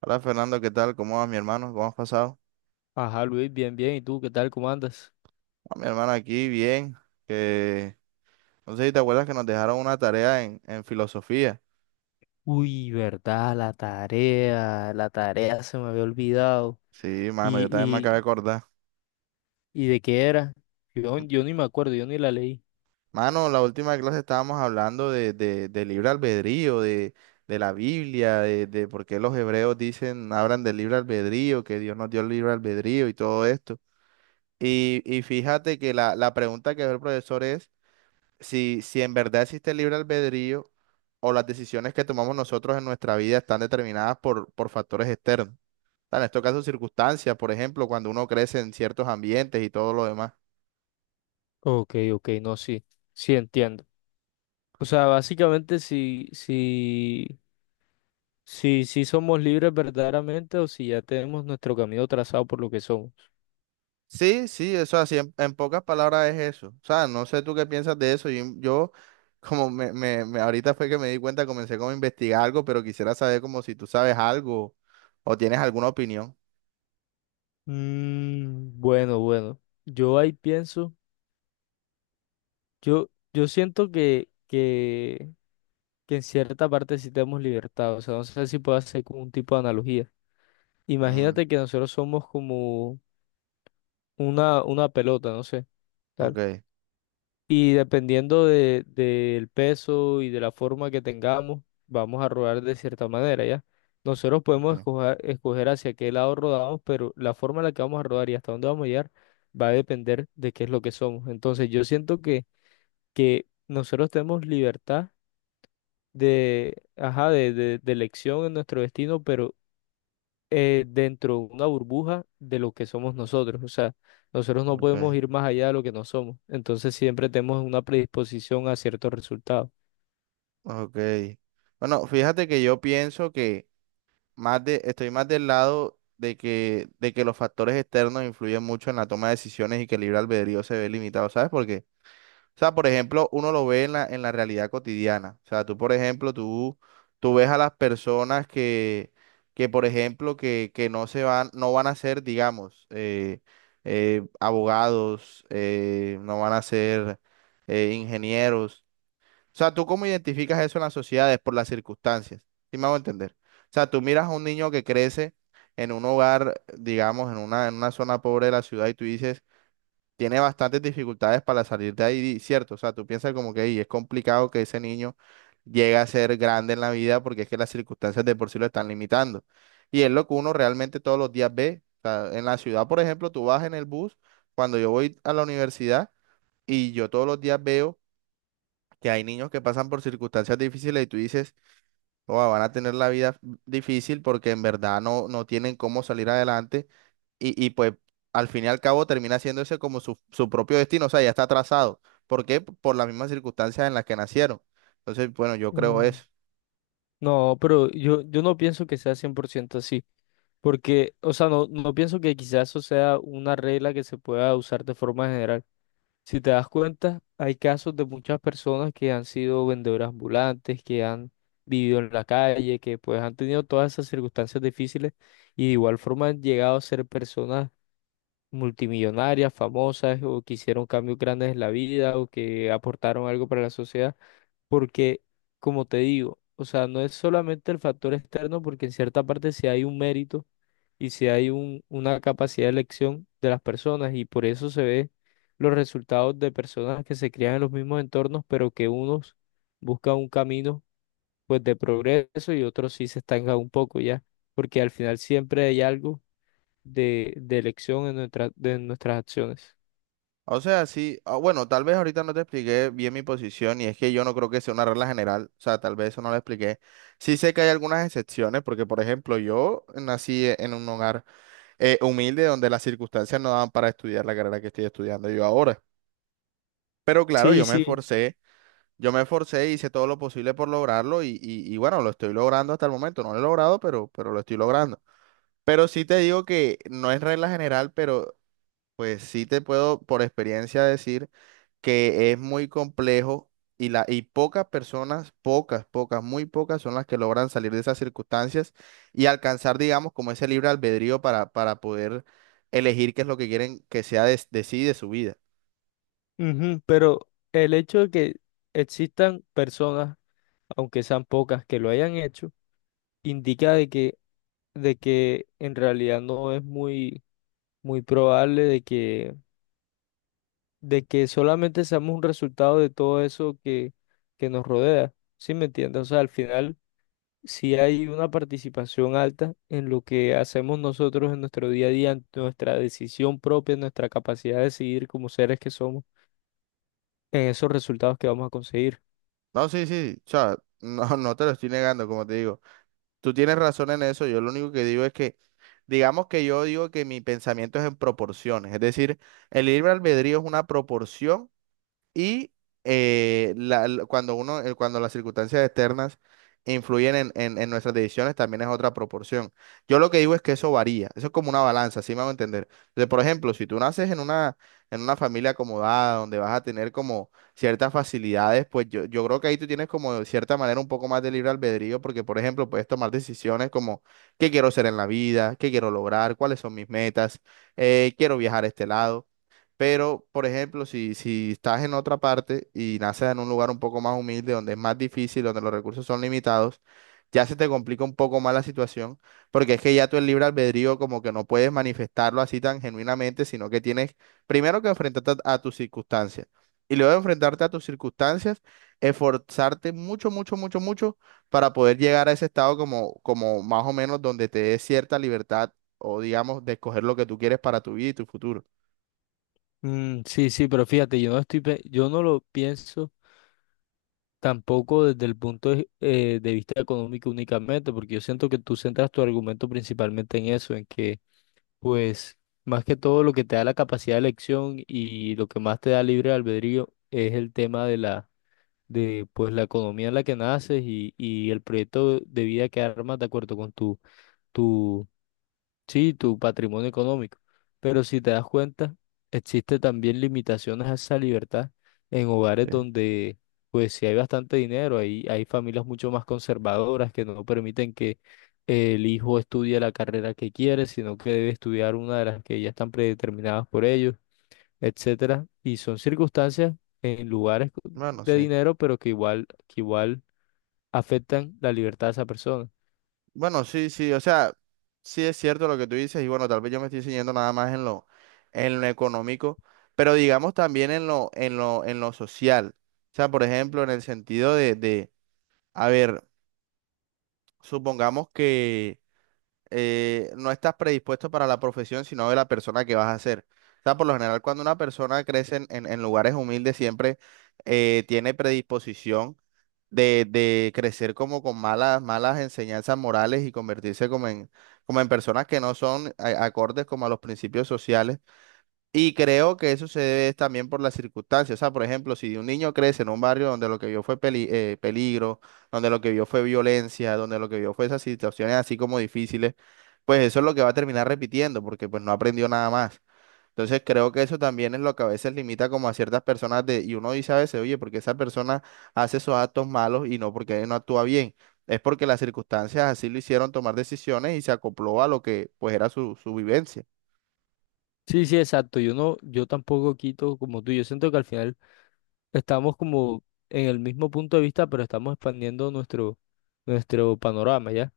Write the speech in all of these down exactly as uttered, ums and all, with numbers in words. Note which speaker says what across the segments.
Speaker 1: Hola Fernando, ¿qué tal? ¿Cómo vas, mi hermano? ¿Cómo has pasado?
Speaker 2: Ajá, Luis, bien, bien. ¿Y tú qué tal? ¿Cómo andas?
Speaker 1: Ah, mi hermano aquí, bien. Que no sé si te acuerdas que nos dejaron una tarea en, en filosofía.
Speaker 2: Uy, verdad, la tarea, la tarea se me había olvidado.
Speaker 1: Sí, mano,
Speaker 2: ¿Y,
Speaker 1: yo también me acabé de
Speaker 2: y,
Speaker 1: acordar.
Speaker 2: y de qué era? Yo, yo ni me acuerdo, yo ni la leí.
Speaker 1: Mano, la última clase estábamos hablando de, de, de libre albedrío, de, de la Biblia, de, de por qué los hebreos dicen, hablan del libre albedrío, que Dios nos dio el libre albedrío y todo esto. Y, y fíjate que la, la pregunta que ve el profesor es. si, si en verdad existe el libre albedrío o las decisiones que tomamos nosotros en nuestra vida están determinadas por, por factores externos. En estos casos, circunstancias, por ejemplo, cuando uno crece en ciertos ambientes y todo lo demás.
Speaker 2: Ok, ok, no, sí, sí entiendo. O sea, básicamente si, si, si, si somos libres verdaderamente o si ya tenemos nuestro camino trazado por lo que somos.
Speaker 1: Sí, sí, eso así, en, en pocas palabras es eso. O sea, no sé tú qué piensas de eso. Yo, yo como me, me, me- ahorita fue que me di cuenta, comencé como a investigar algo, pero quisiera saber como si tú sabes algo o tienes alguna opinión.
Speaker 2: Mm, bueno, bueno. Yo ahí pienso, yo, yo siento que, que que en cierta parte sí tenemos libertad. O sea, no sé si puedo hacer como un tipo de analogía.
Speaker 1: Mm,
Speaker 2: Imagínate que nosotros somos como una, una pelota, no sé,
Speaker 1: ok,
Speaker 2: tal. Y dependiendo de, del peso y de la forma que tengamos, vamos a rodar de cierta manera, ¿ya? Nosotros podemos
Speaker 1: ok,
Speaker 2: escoger, escoger hacia qué lado rodamos, pero la forma en la que vamos a rodar y hasta dónde vamos a llegar va a depender de qué es lo que somos. Entonces, yo siento que, que nosotros tenemos libertad de, ajá, de, de, de elección en nuestro destino, pero eh, dentro de una burbuja de lo que somos nosotros. O sea, nosotros no podemos
Speaker 1: ok,
Speaker 2: ir más allá de lo que no somos. Entonces siempre tenemos una predisposición a ciertos resultados.
Speaker 1: ok. Bueno, fíjate que yo pienso que más de, estoy más del lado de que, de que los factores externos influyen mucho en la toma de decisiones y que el libre albedrío se ve limitado, ¿sabes por qué? O sea, por ejemplo, uno lo ve en la, en la realidad cotidiana. O sea, tú, por ejemplo, tú, tú ves a las personas que, que por ejemplo, que, que no se van, no van a ser, digamos, eh, eh, abogados, eh, no van a ser eh, ingenieros. O sea, ¿tú cómo identificas eso en las sociedades por las circunstancias? ¿Sí me hago entender? O sea, tú miras a un niño que crece en un hogar, digamos, en una, en una zona pobre de la ciudad y tú dices, tiene bastantes dificultades para salir de ahí, ¿cierto? O sea, tú piensas como que "Ey, es complicado que ese niño llegue a ser grande en la vida porque es que las circunstancias de por sí lo están limitando". Y es lo que uno realmente todos los días ve. O sea, en la ciudad, por ejemplo, tú vas en el bus, cuando yo voy a la universidad y yo todos los días veo que hay niños que pasan por circunstancias difíciles y tú dices, oh, van a tener la vida difícil porque en verdad no, no tienen cómo salir adelante y, y pues al fin y al cabo termina haciéndose como su, su propio destino, o sea, ya está trazado. ¿Por qué? Por las mismas circunstancias en las que nacieron. Entonces, bueno, yo creo
Speaker 2: Mm,
Speaker 1: eso.
Speaker 2: No, pero yo, yo no pienso que sea cien por ciento así. Porque, o sea, no, no pienso que quizás eso sea una regla que se pueda usar de forma general. Si te das cuenta, hay casos de muchas personas que han sido vendedoras ambulantes, que han vivido en la calle, que pues han tenido todas esas circunstancias difíciles y de igual forma han llegado a ser personas multimillonarias, famosas o que hicieron cambios grandes en la vida o que aportaron algo para la sociedad porque, como te digo, o sea, no es solamente el factor externo, porque en cierta parte sí hay un mérito y sí hay un- una capacidad de elección de las personas y por eso se ve los resultados de personas que se crían en los mismos entornos, pero que unos buscan un camino pues de progreso y otros sí se estancan un poco ya, porque al final siempre hay algo de, de elección en nuestra- de nuestras acciones.
Speaker 1: O sea, sí, ah, bueno, tal vez ahorita no te expliqué bien mi posición y es que yo no creo que sea una regla general, o sea, tal vez eso no lo expliqué. Sí sé que hay algunas excepciones porque, por ejemplo, yo nací en un hogar eh, humilde donde las circunstancias no daban para estudiar la carrera que estoy estudiando yo ahora. Pero claro,
Speaker 2: Sí,
Speaker 1: yo me
Speaker 2: sí,
Speaker 1: esforcé, yo me esforcé, hice todo lo posible por lograrlo y, y- y bueno, lo estoy logrando hasta el momento. No lo he logrado, pero, pero lo estoy logrando. Pero sí te digo que no es regla general, pero pues sí te puedo por experiencia decir que es muy complejo y, la, y pocas personas, pocas, pocas, muy pocas son las que logran salir de esas circunstancias y alcanzar, digamos, como ese libre albedrío para, para poder elegir qué es lo que quieren que sea de, de sí, y de su vida.
Speaker 2: ujú, pero el hecho de que existan personas aunque sean pocas que lo hayan hecho, indica de que, de que en realidad no es muy, muy probable de que, de que solamente seamos un resultado de todo eso que, que nos rodea. ¿Sí me entiendes? O sea, al final, si hay una participación alta en lo que hacemos nosotros en nuestro día a día, en nuestra decisión propia, en nuestra capacidad de decidir como seres que somos, en esos resultados que vamos a conseguir.
Speaker 1: No, sí, sí, o sea, no, no te lo estoy negando, como te digo. Tú tienes razón en eso, yo lo único que digo es que, digamos que yo digo que mi pensamiento es en proporciones, es decir, el libre albedrío es una proporción. Y eh, la- la- cuando uno, eh, cuando las circunstancias externas influyen en, en- en nuestras decisiones, también es otra proporción. Yo lo que digo es que eso varía, eso es como una balanza, ¿sí me van a entender? Entonces, por ejemplo, si tú naces en una, en una familia acomodada, donde vas a tener como ciertas facilidades, pues yo, yo creo que ahí tú tienes como de cierta manera un poco más de libre albedrío, porque, por ejemplo, puedes tomar decisiones como qué quiero ser en la vida, qué quiero lograr, cuáles son mis metas, eh, quiero viajar a este lado. Pero, por ejemplo, si, si estás en otra parte y naces en un lugar un poco más humilde, donde es más difícil, donde los recursos son limitados, ya se te complica un poco más la situación, porque es que ya tú el libre albedrío como que no puedes manifestarlo así tan genuinamente, sino que tienes primero que enfrentarte a, a tus circunstancias. Y luego de enfrentarte a tus circunstancias, esforzarte mucho, mucho, mucho, mucho para poder llegar a ese estado como, como más o menos donde te dé cierta libertad o digamos de escoger lo que tú quieres para tu vida y tu futuro.
Speaker 2: Mm, sí, sí, pero fíjate, yo no estoy, pe- yo no lo pienso tampoco desde el punto de, eh, de vista económico únicamente, porque yo siento que tú centras tu argumento principalmente en eso, en que, pues, más que todo lo que te da la capacidad de elección y lo que más te da libre albedrío es el tema de la, de, pues, la economía en la que naces y, y el proyecto de vida que armas de acuerdo con tu, sí, tu patrimonio económico. Pero si te das cuenta, existe también limitaciones a esa libertad en hogares donde, pues, si hay bastante dinero, hay, hay familias mucho más conservadoras que no permiten que el hijo estudie la carrera que quiere, sino que debe estudiar una de las que ya están predeterminadas por ellos, etcétera. Y son circunstancias en lugares
Speaker 1: Bueno,
Speaker 2: de
Speaker 1: sí.
Speaker 2: dinero, pero que igual, que igual afectan la libertad de esa persona.
Speaker 1: Bueno, sí, sí, o sea, sí es cierto lo que tú dices y bueno, tal vez yo me estoy enseñando nada más en lo, en lo económico, pero digamos también en lo, en lo, en lo social. O sea, por ejemplo, en el sentido de, de, a ver, supongamos que eh, no estás predispuesto para la profesión, sino de la persona que vas a ser. O sea, por lo general, cuando una persona crece en, en- en lugares humildes, siempre eh, tiene predisposición de, de crecer como con malas, malas enseñanzas morales y convertirse como en, como en personas que no son a- acordes como a los principios sociales. Y creo que eso se debe también por las circunstancias. O sea, por ejemplo, si un niño crece en un barrio donde lo que vio fue peli- eh, peligro, donde lo que vio fue violencia, donde lo que vio fue esas situaciones así como difíciles, pues eso es lo que va a terminar repitiendo, porque pues no aprendió nada más. Entonces creo que eso también es lo que a veces limita como a ciertas personas de, y uno dice a veces, oye, porque esa persona hace esos actos malos y no porque no actúa bien. Es porque las circunstancias así lo hicieron tomar decisiones y se acopló a lo que pues era su, su vivencia.
Speaker 2: Sí, sí, exacto. Yo no, yo tampoco quito como tú. Yo siento que al final estamos como en el mismo punto de vista, pero estamos expandiendo nuestro, nuestro panorama, ¿ya?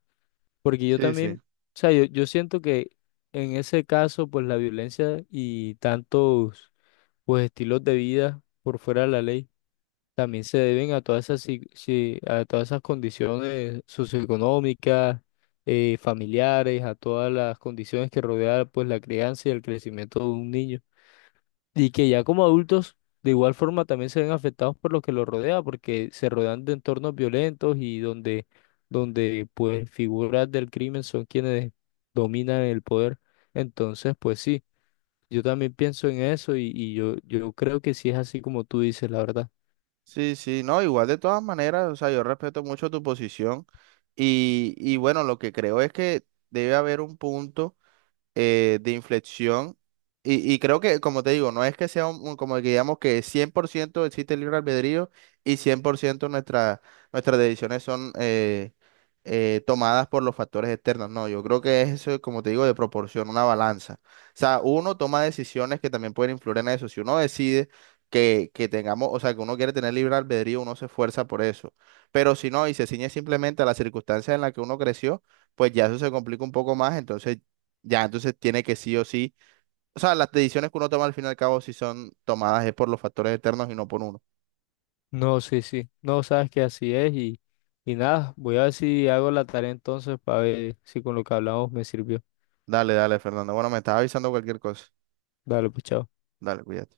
Speaker 2: Porque yo
Speaker 1: Sí, sí.
Speaker 2: también, o sea, yo, yo siento que en ese caso, pues la violencia y tantos, pues estilos de vida por fuera de la ley también se deben a todas esas, si- si- a todas esas condiciones socioeconómicas, eh, familiares, a todas las condiciones que rodean, pues la crianza y el crecimiento de un niño. Y que ya como adultos, de igual forma, también se ven afectados por lo que los rodea, porque se rodean de entornos violentos y donde, donde pues figuras del crimen son quienes dominan el poder. Entonces, pues sí, yo también pienso en eso y, y yo, yo creo que sí es así como tú dices, la verdad.
Speaker 1: Sí, sí, no, igual de todas maneras, o sea, yo respeto mucho tu posición y, y bueno, lo que creo es que debe haber un punto eh, de inflexión. Y, y creo que, como te digo, no es que sea un, un- como que digamos que cien por ciento existe el libre albedrío y cien por ciento nuestra, nuestras decisiones son eh, eh, tomadas por los factores externos. No, yo creo que es eso, como te digo, de proporción, una balanza. O sea, uno toma decisiones que también pueden influir en eso. Si uno decide que, que tengamos, o sea, que uno quiere tener libre albedrío, uno se esfuerza por eso. Pero si no, y se ciñe simplemente a las circunstancias en las que uno creció, pues ya eso se complica un poco más. Entonces ya, entonces tiene que sí o sí. O sea, las decisiones que uno toma al fin y al cabo, si son tomadas es por los factores externos y no por uno.
Speaker 2: No, sí, sí, no sabes que así es y, y nada, voy a ver si hago la tarea entonces para ver si con lo que hablamos me sirvió.
Speaker 1: Dale, dale, Fernando. Bueno, me estás avisando cualquier cosa.
Speaker 2: Dale, pues chao.
Speaker 1: Dale, cuídate.